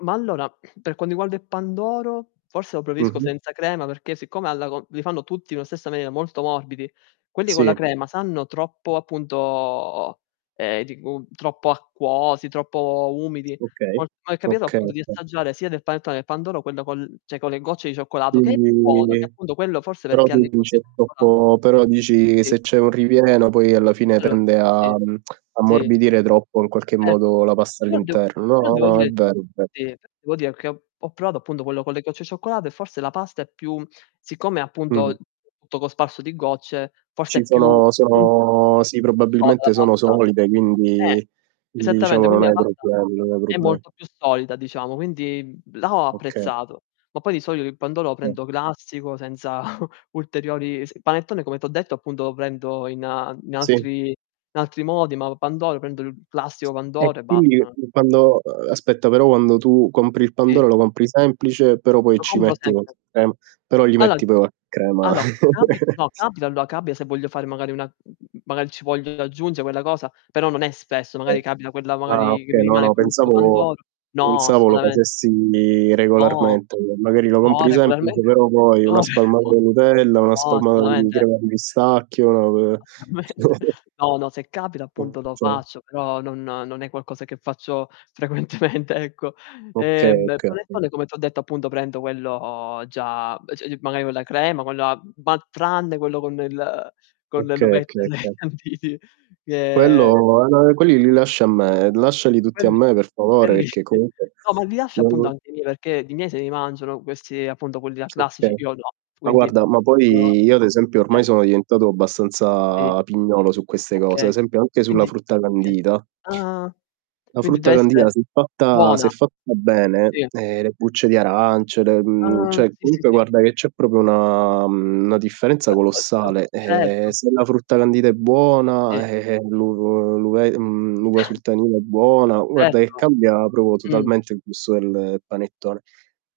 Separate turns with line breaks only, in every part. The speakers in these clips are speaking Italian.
Ma allora, per quanto riguarda il pandoro, forse lo preferisco
Mh-mh.
senza crema perché siccome alla co li fanno tutti nella stessa maniera, molto morbidi, quelli con la
Sì.
crema sanno troppo appunto ehm, di gu troppo acquosi, troppo umidi.
Okay,
Ho mi è capito
okay,
appunto, di
okay.
assaggiare sia del panettone che pandoro quello col cioè con le gocce di
Quindi
cioccolato, che è buono, che
[unintelligible]
appunto quello forse
però
perché ha le
tu dici
gocce
è
di cioccolato.
troppo però dici
Sì.
se c'è un ripieno poi alla fine
Allo
tende a
sì, sì.
ammorbidire troppo in qualche
Certo.
modo la pasta
Però devo
all'interno.
però
No,
devo
no, è
dire
vero è ve
sì, devo dire che ho provato appunto quello con le gocce di cioccolato, e forse la pasta è più siccome è
Mh.
appunto tutto cosparso di gocce forse
Ci
è più
sono
più
sono sì,
più soda la
probabilmente sono
pasta.
solide,
Eh,
quindi
esattamente,
diciamo non
quindi la
hai
pasta
problemi, non hai
è
proble
molto più solida diciamo, quindi, mhmm, là ho
Oka
apprezzato. Ma poi di solito il pandoro lo
[unintelligible]
prendo classico, senza ulteriori il panettone come ti ho detto appunto lo prendo in a in
Sì.
altri in altri modi, ma pandoro prendo il classico
E
pandoro e
quindi
basta.
fin quando ehm, aspetta, però quando tu compri il
Sì.
pandoro, lo compri semplice, però poi
Lo
ci
compro
metti
sempre.
qualche crema, però gli
Alla
metti p crema.
allo, capi no, capita allo capita se voglio fare magari una mhmm, magari ci voglio io aggiunge quella cosa, però non è spesso,
Okay.
magari capita quella
Ah,
magari che mi
okay, no,
rimane
no,
quell' ultimo
pensavo
pandoro. No,
pensavo lo
assolutamente.
facessi
No!
regolarmente. Magari lo
No,
compri semplice,
regolarmente,
però poi
no,
una
cioè
spalmata
no.
di Nutella, una
No,
spalmata di
assolutamente.
crema di pistacchio, v
Assolutamente
[unintelligible]
No, no, se capita appunto lo
[unintelligible]
faccio, però non non è qualcosa che faccio frequentemente, ecco.
Okay,
Ehm,
okay.
panettone come t' ho detto appunto prendo quello già b cioè magari con la crema, con la ma tranne quello con il ehm, con
Okay,
l'uvetta
okay,
e né i
okay.
canditi, che
Quello e ma quelli li lasci a me lasciali tutti a
Quelli
me per favore,
quelli
perché
sì.
comunque
No, ma li lascio appunto
[unintelligible]
anche i miei, perché i miei se li mangiano questi appunto quelli là classici
Okay.
io no,
Ma
quindi
guarda, ma
[unintelligible]
poi io ad esempio ormai
Eh.
sono diventato
Sì.
abbastanza pignolo su queste cose, a
Okay.
esempio anche sulla
Quindi
frutta
okay,
candita
ah,
la
quindi
frutta
deve essere,
candita se è fatta se è
buona.
fatta bene,
Sì.
eh le bucce di arance, le, mhmm
Ah,
cioè
sì, sì,
comunque
sì.
guarda che c'è proprio una mhmm, una differenza
Ah, uhm, uhm,
colossale. Ehm,
certo.
se la frutta candita è
Sì.
buona, eh, eh, l'u l'uve mhmm, l'uva sultanina è buona, guarda che
Certo.
cambia proprio
Mh.
totalmente il gusto del panettone.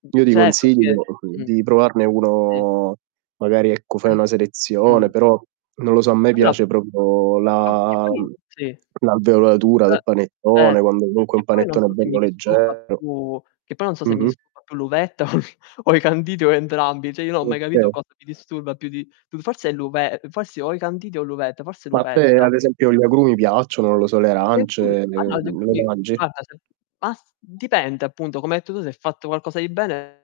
Mh,
Io ti
ce
consiglio,
perché
uhm,
mh.
di provarne
Sì.
uno magari ecco
Eh.
fai una selezione,
Mh.
però non lo so, a me
Allora.
piace proprio
Oh, e
la
poi
uhm,
sì.
l'alveolatura
Eh,
del panettone,
cer
quando comunque è
E
un
poi non
panettone
so se
bello
mi disturba
leggero.
più che poi non so se mi
Mh-mh.
disturba più l'uvetta o i o i canditi o entrambi. Cioè io non ho mai capito,
Okay
cosa mi disturba più di più forse l'uve ehm, possi o i canditi o l'uvetta, forse l'
Ma a te
uvetta.
ad esempio gli agrumi piacciono? Non lo so, le
[unintelligible] e
arance, le uhm, le
quindi,
mangi?
basta ce bas dipende appunto, come hai detto tu, se fatto qualcosa di bene